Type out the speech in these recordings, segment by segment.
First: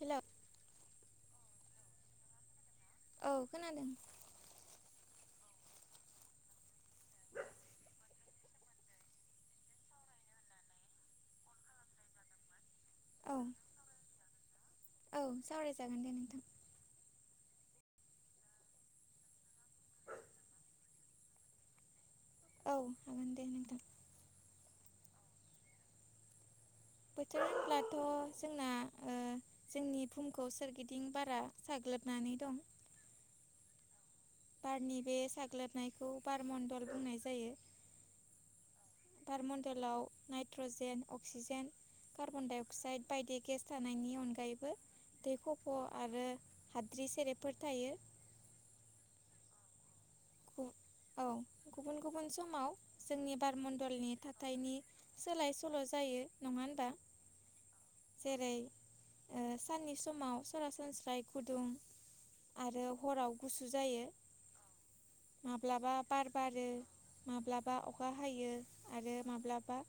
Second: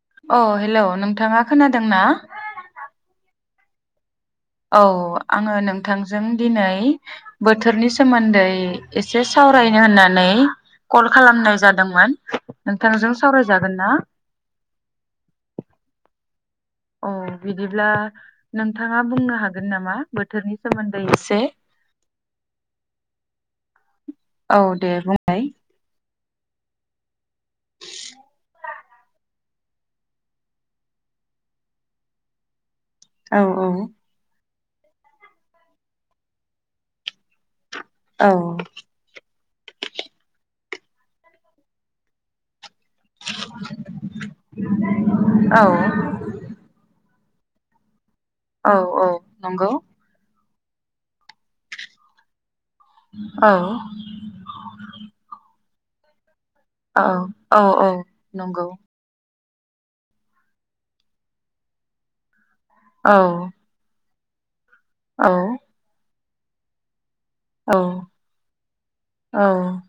हेल'! अ हेल' नोंथाङा खोनादों ना? औ खोनादों। औ आङो नोंथांजों दिनै बोथोरनि सोमोन्दै एसे सावरायनो होननानै कल खालामनाय जादोंमोन। नोंथांजों औ सावरायजागोन ना? औ सावरायजागोन दे नोंथां। औ बिदिब्ला नोंथाङा बुंनो हागोन नामा बोथोरनि सोमोन्दै एसे औ हागोन दे नोंथां। औ दे बुंलाय बोथोर होनब्लाथ' जोंना ओ जोंनि भुमखौ सोरगिदिं बारा साग्लोबनानै दं। औ औ बारनि बे साग्लोबनायखौ बारमण्डल बुंनाय जायो। औ बारमडलाव nitrogen oxygen carbon dioxide बायदि गेस थानायानायनि अनगायैबो दै खफ' औ आरो हाद्रि सेरेबफोर थायो। औ औ नंगौ औ गुबुन गुबुन समाव जोंनि औ बारमण्डलनि थाथ थायनि सोलाय सोल' जायो नङा होनबा औ औ औ जेरै नंगौ ओ साननि समाव सरासनस्राय गुदुं आरो औ हराव गुसु जायो। औ माब्लाबा बार बारो औ माब्लाबा अखा हायो आरो माब्लाबा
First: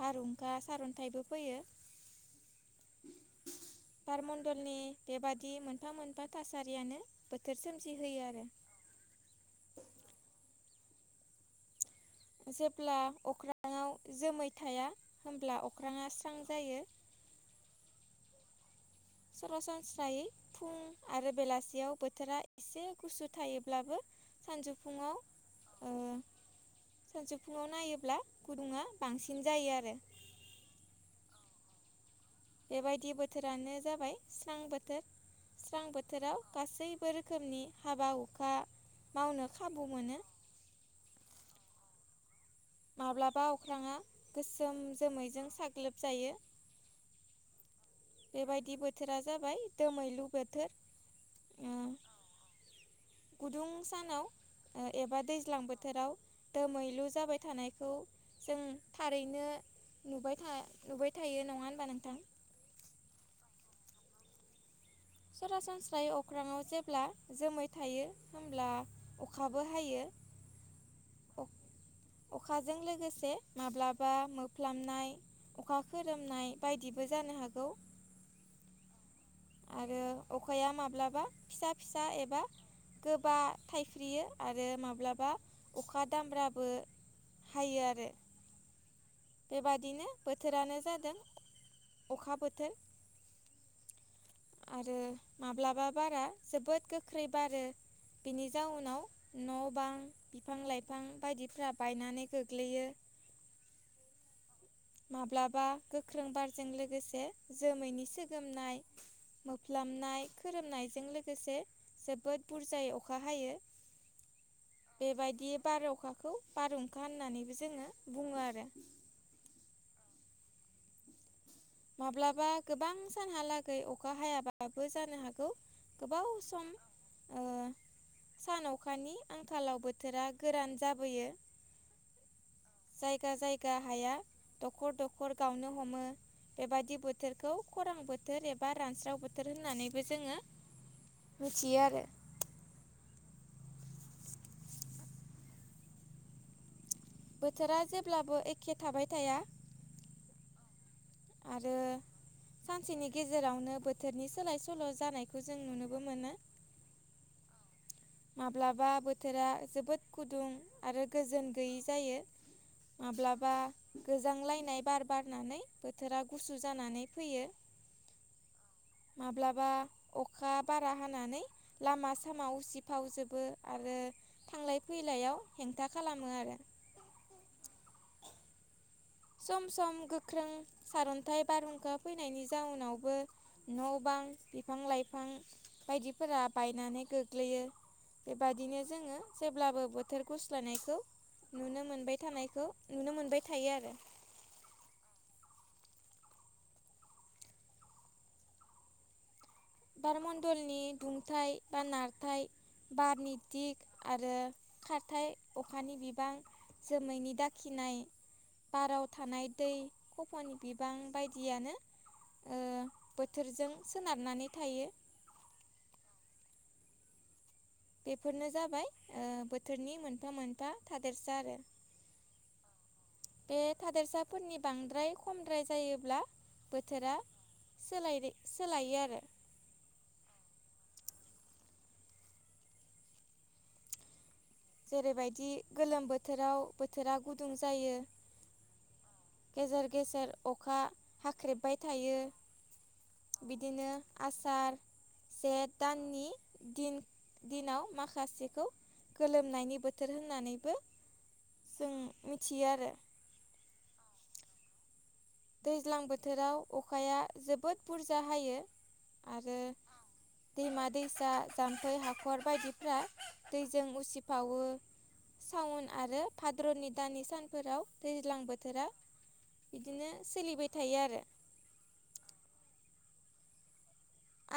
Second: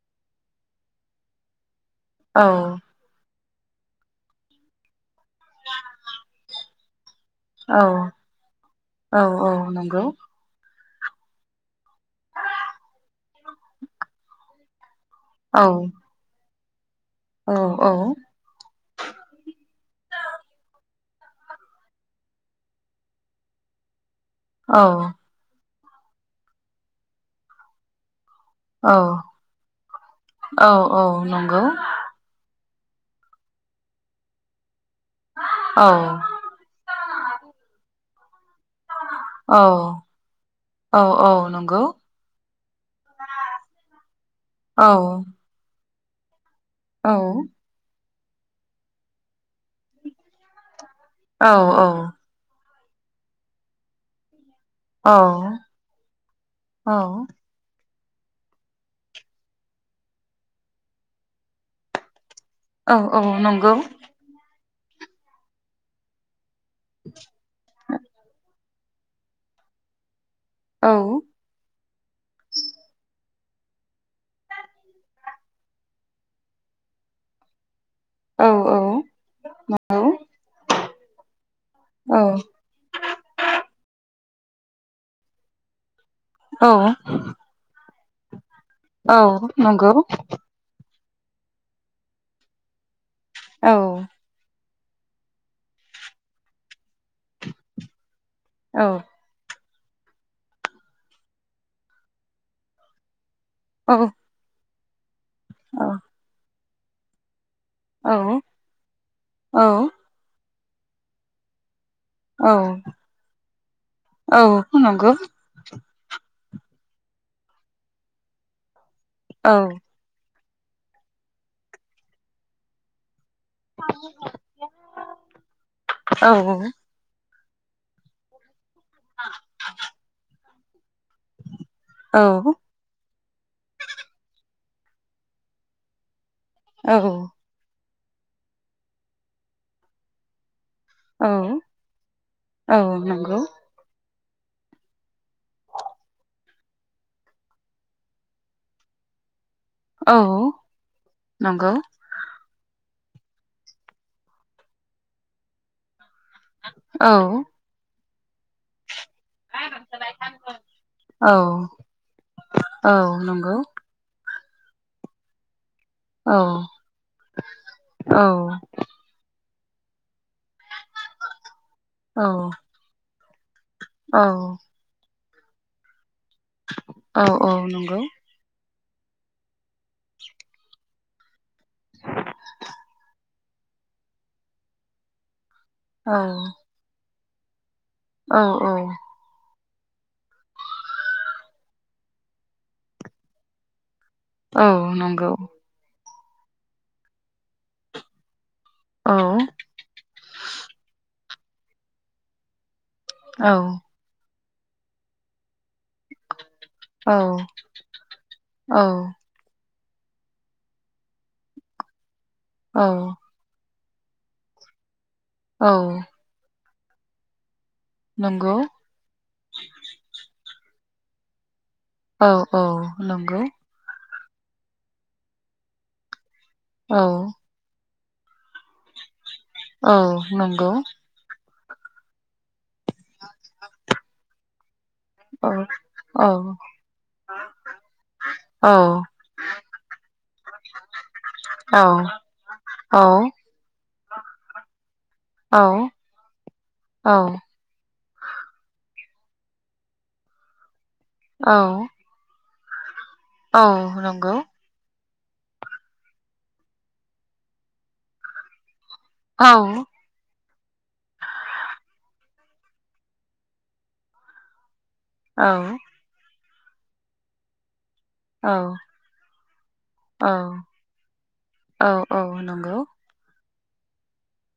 बारहुंखा सारन्थाइबो फैयो। औ बारमण्डलनि बेबादि मोनफा मोनफा थासारियानो बोथोर औ सोमजि होयो आरो। औ औ नंगौ जेब्ला अख्राङाव जोमै थाया होनब्ला औ अख्राङा स्रां जायो। औ औ सरासनस्रायै फुं आरो बेलासियाव बोथोरा एसे गुसु थायोब्लाबो औ सानजौफुुंआव ओ सानजौफुुंआव नायोब्ला गुदुंङा औ बांसिन जायो आरो। औ औ नंगौ बेबायदि बोथोरानो जाबाय स्रां बोथोर औ स्रां बोथोराव गासै बो रोखोमनि हाबा हुखा मावनो औ खाबु मोनो। औ औ नंगौ माब्लाबा अख्राङा औ गोसोम जोमैजों साग्लोबजायो। औ बेबायदि बोथोरा जाबाय दोमैलु बोथोर। औ ओ औ गुदुं सानाव औ एबा दैज्लां बोथोराव दोमैलु जाबाय थानायखौ जों थारैनो नुबाय था नुबाय थायो नङा होनबा नोंथां औ औ नंगौ सरासनस्रायै अख्राांव जेब्ला जोमै थायो होमब्ला अखाबो हायो। औ अखाजों लोगोसे माब्लाबा मोफ्लाबनाय अखा खोरोमनाय बायदिबो जानो हागौ। औ औ आरो औ अखाया माब्लाबा फिसा फिसा एबा औ गोबा थाइख्रियो आरो माब्लाबा अखा औ नंगौ औ दामब्राबो हायो आरो औ नंगौ बेबादिनो बोथोरानो जादों अखा बोथोर औ आरो माब्लाबा बारा जोबोद गोख्रै बारो बिनि औ जाउनाव न' बां बिफां लाइफां बायदिफ्रा बायनानै गोग्लैयो औ माब्लाबा गोख्रों बारजों लोगोसे जोमैनि औ सोगोमनाय औ मोफ्लाोमनाय खोरोमनायजों लोगोसे जोबोद औ बुरजायै अखा हायो औ नंगौ बेबायदि बार अखाखौ बारहुंखा होननानैबो जोङो बुङो आरो। औ। माब्लाबा गोबां सानहाला गै अखा हायाबाबो जानो हागौ गोबाव सम ओ सान अखानि आंखालाव बोथोरा गोरान जाबोयो। औ। जायगा जायगा हाया दखर दखर गावनो हमो बेबायदि बोथोर खौ खरां बोथोर एबा रानस्राव बोथोर होननानैबो जोङो औ मिथियो आरो औ नंगौ। बोथोरा जेब्लाबो एखे थाबाय थाया। औ। आरो नंगौ सानसेनि गेजेरावनो बोथोरनि सोलाय सोल' जानायखौ जों नुनोबो मोनो। औ। माब्लाबा बोथ बोथोरा जोबोद औ गुदुं आरो औ गोजोन गैयै जायो औ माब्लाबा नंगौ गोजांलायनाय बार बारनानै बोथोरा औ गुसु जानानै फैयो। औ माब्लाबा अखा बारा हानानै लामा सामा औ उसिफावजोबो। आरो औ थांलाय फैलायाव हेंथा खालामो आरो। औ औ नंगौ। सम सम गोख्रों सारअन्थाइ बारहुंखा फैनायनि जाउनावबो न' बां बिफां लाइफां औ बायदिफोरा बायनानै गोग्लैयो। औ औ बेबायदिनो जोङो जेब्लाबो बोथोर गुस्लायनायखौ नुनो मोनबाय थानायखौ नुनो मोनबाय थायो आरो। औ नंगौ। औ। बारमण्डलनि दुंथाय बा नारथाय बा नारथाय बारनि औ दिग आरो खारथायाइ अखानि बिबां जोमैनि दाखिनाय औ बाराव थानाय दै खफ'नि बिबां बायदियानो ओ औ। बोथोरजों सोनारनानै थायो। औ। बेफोरनो नंगौ जाबाय ओ बोथोरनि मोनफा मोनफा थादेरसा आरो। औ औ नंगौ। बे थादेरसाफोरनि बांद्राय खमद्राय जायोब्ला बोथोरा नंगौ सोलायरि सोलायो आरो। औ नंगौ। [inaudible] औ जेरैबायदि गोलोम बोथोराव बोथोरा गुदुं जायो। औ। गेजेर गेजेर अखा हाख्रेबबाय औ थायो। औ बिदिनो आसार जेठ दाननि दिन औ दिनाव माखासेखौ गोलोमनायनि बोथोर होननानैबो जों मिथियो आरो। औ नंगौ। दैज्लां बोथोराव अखाया जोबोद बुरजा हायो औ आरो औ दैमा दैसा जामफै हाखर बायदिफ्रा दैजों उसिफावो चाअन आरो भाद्र'नि दानि सानफोराव दैज्लां औ बोथोरा इदिनो सोलिबाय थायो आरो। औ औ नंगौ।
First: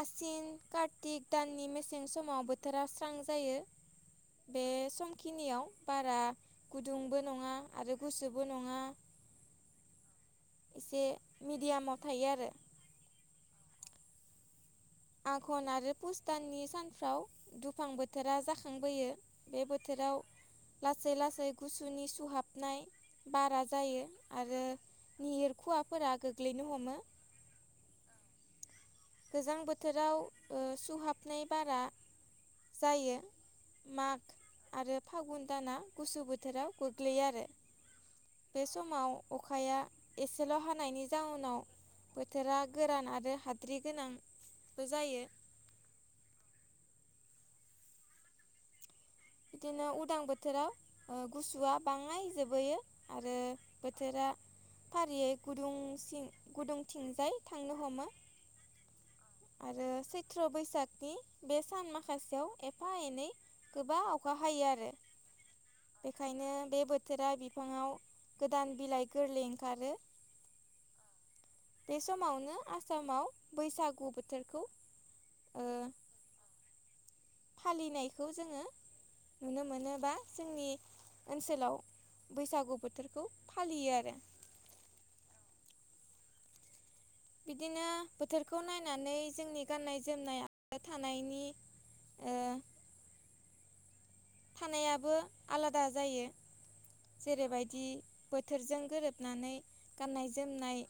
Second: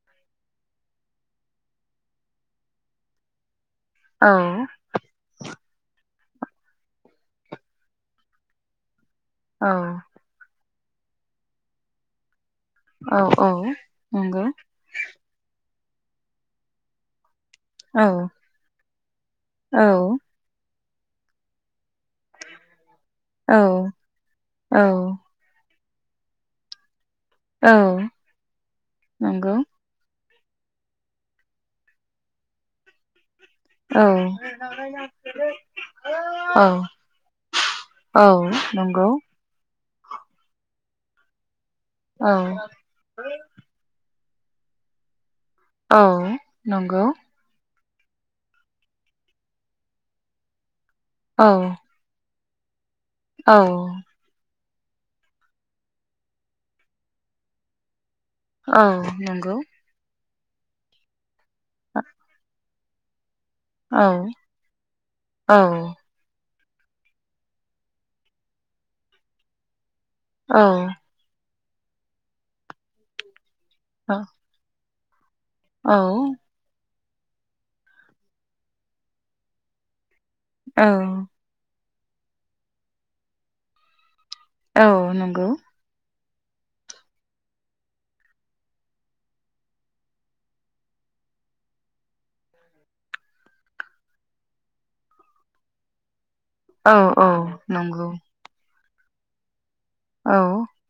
आसिन कार्तिक दाननि मेसें समाव बोथोरा स्रां जायो। औ बे समखिनियाव बारा गुदुंबो नङा आरो गुसुबो नङा। औ। एसे मिडियामाव थायो आरो। औ औ नंगौ। आघन आरो पुसताननि सानफ्राव दुफां औ बोथोरा जाखांबोयो बे औ बोथोराव लासै लासै गुसुनि सुहाबनाय औ बारा जायो आरो औ निहोर खुवाफोरा गोग्लैनो हमो। औ। गोजां नंगौ बोथोराव ओ सुहाबनाय बारा जायो। औ माग आरो फागुन दाना गुसु औ बोथोराव गोग्लैयो आरो। औ बे नंगौ समाव अखाया एसेल' हानायनि जाउनाव औ बोथोरा गोरान आरो हाद्रि गोनांबो जायो। औ नंगौ। बिदिनो उदां बोथोराव ओ औ गुसुआ बांनाय जोबहैयो। आरो औ बोथोरा फारियै गुदुंं सिन गुदुंथिंजाय थांनो हमो। औ नंगौ। [unintelligible] सैथ्र' बैसागनि बे सान माखासेयाव एफा एनै औ गोबां अखा हायो आरो। औ औ। बेखायनो बे बोथोरा बिफाङाव गोदान बिलाइ गोरलै ओंखारो। औ। बे समावनो आसामाव बैसागु बोथोरखौ ओ औ। फालिनायखौ जोङो नुनो मोनोबा जोंनि औ ओनसो सोलाव बैसागु बोथोरखौ फालियो आरो। औ नंगौ। बिदिनो बोथोरखौ नायनानै जोंनि गाननाय जोमनाय आरो थानायनि ओ थानायाबो आलादा जायो औ जेरै बायदि बोथोरजों गोरोबनानै गाननाय जोमनाय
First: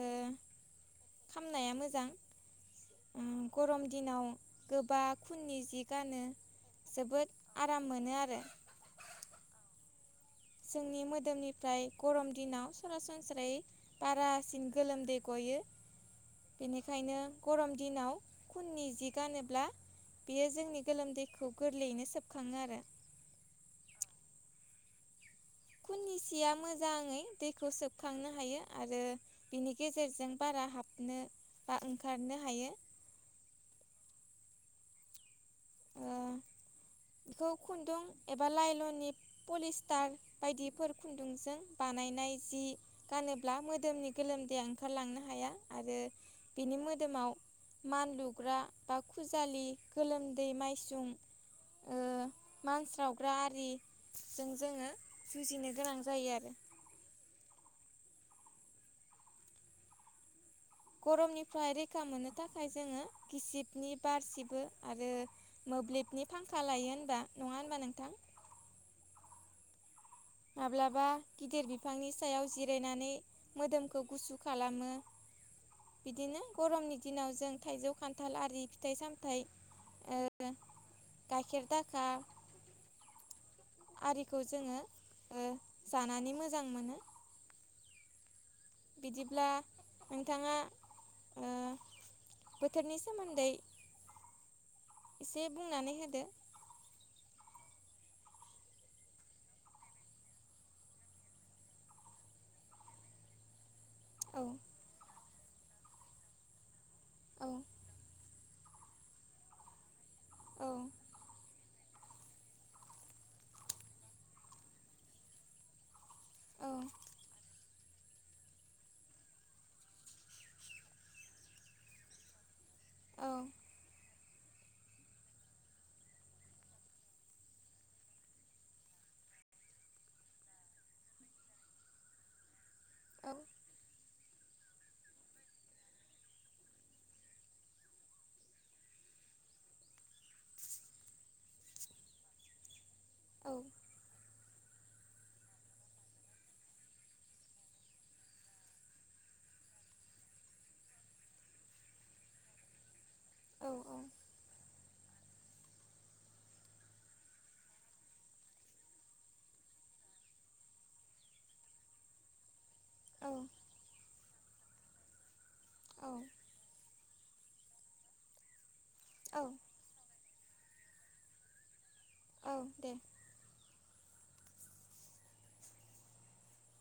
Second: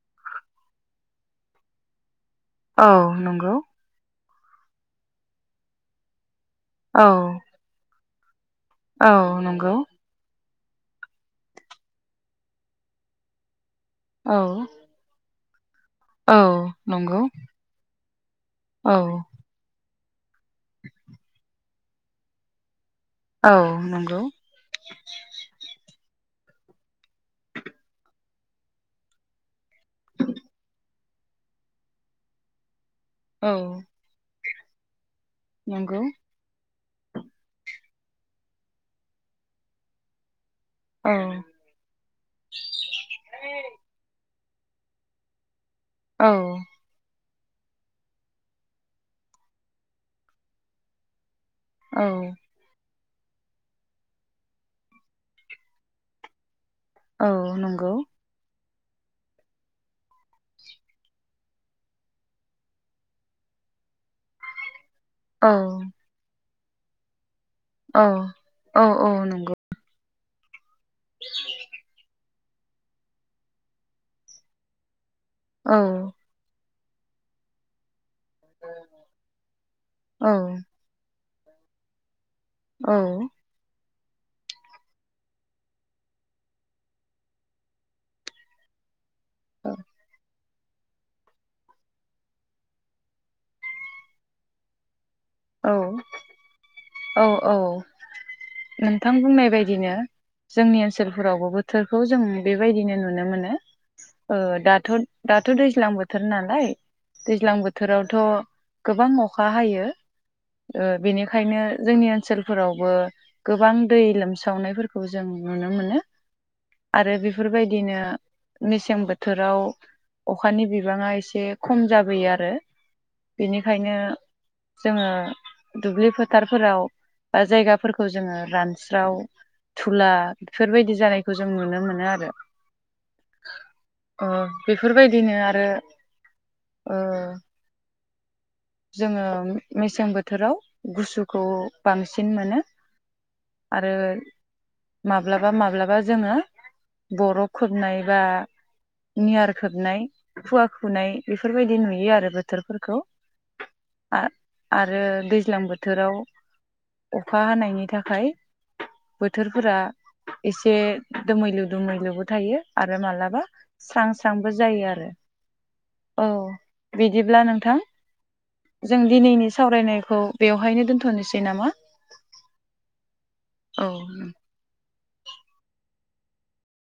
ओ खामनाया मोजां औ नंगौ औ ओम नंगौ गरम दिनाव गोबा खुननि जि गानो औ जोबोद आराम मोनो आरो। औ नंगौ। जोंनि मोदोमनिफ्राय गरम दिनाव सरासनस्रायै औ बारासिन गोलोमदै गयो औ बेनिखायनो नंगौ गरम दिनाव खुननि औ जि गानोब्ला बेयो जोंनि गोलोमदैखौ गोरलैयैनो सोबखाङो आरो। औ नंगौ। खुननि सिया मोजाङै दैखौ सोबखांनो हायो आरो बिनि गेजेरजों बारा हाबनो बा ओंखारनो हायो। औ नंगौ। इखौ खुन्दुं एबा लाइल'नि पलिस्टार बायदिफोर औ खुन्दुंजों बानायनाय जि गानोब्ला मोदोमनि गोलोमदैया ओंखारलांनो हाया आरो औ बिनि मोदोमाव मानलुग्रा बा खुजालि गोलोम दै माइसुं औ मानस्रावग्रा आरि जों जोङो जुजिनो गोनां जायो आरो। औ नंगौ। गरमनिफ्राय रैखा मोननो थाखाय जोङो गिसिबनि बारसिबो आरो औ मोब्लिबनि फांखा लायो होनबा नङा होनबा अ नोंथां औ औ नंगौ। माब्लाबा गिदिर बिफांनि सायाव जिरायनानै मोदोमखौ गुसु खालामो औ बिदिनो गरमनि दिनाव जों थाइजौ खान्थाल आरि फिथाइ सामथाइ औ ओ गाइखेर दाखा औ आरिखौ जोङो जानानै मोजां मोनो। बिदिब्ला नोंथाङा ओ बोथोरनि सोमोन्दै एसे औ बुंनानै होदो। औ औ नोंथां बुंनाय बायदिनो जोंनि ओनसोलफोरावबो बोथोरखौ जों बेबायदिनो नुनो मोनो। ओ औ दाथ' दाथ' दैज्लां बोथोर नालाय औ दैज्लां बो थोरावथ' गोबां अखा हायो औ ओ बेनिखायनो जोंनि ओ नसोलफोरावबो गोबां दै लोमसावनायफोरखौ जों नुनो मोनो। औ आरो बेफोरबाय दिनो मेसें बोथोराव अखानि बिबाङा एसे खम जाबोयो आरो। औ बेनिखायनो जोङो दुब्लि फोथारफोराव बा जायगाफोरखौ जोङो रानस्राव धुला बेफोरबायदि जानायखौ जों नुनो मोनो आरो। औ ओ बेफोरबायदिनो आरो ओ जोङो मेसें बोथोराव गुसुखौ बांसिन मोनो औ आरो माब्लाबा माब्लाबा जोङो बर' खोबनाय बा नियार खोबनाय खुवा खुनाय बेफोरबायदि नुयो आरो बोथोरफोरखौ आं आरो दैज्लां बोथोराव अखा हानायनि थाखाय बोथोरफोरा एसे दोमैलु दोमैलुबो थायो आरो औ मालाबा स्रां स्रांबो जायो आरो औ बिदिब्ला नोंथां जों दिनैनि सावरायनायखौ बेवहायनो दोनथ'नोसै नामा औ दे औ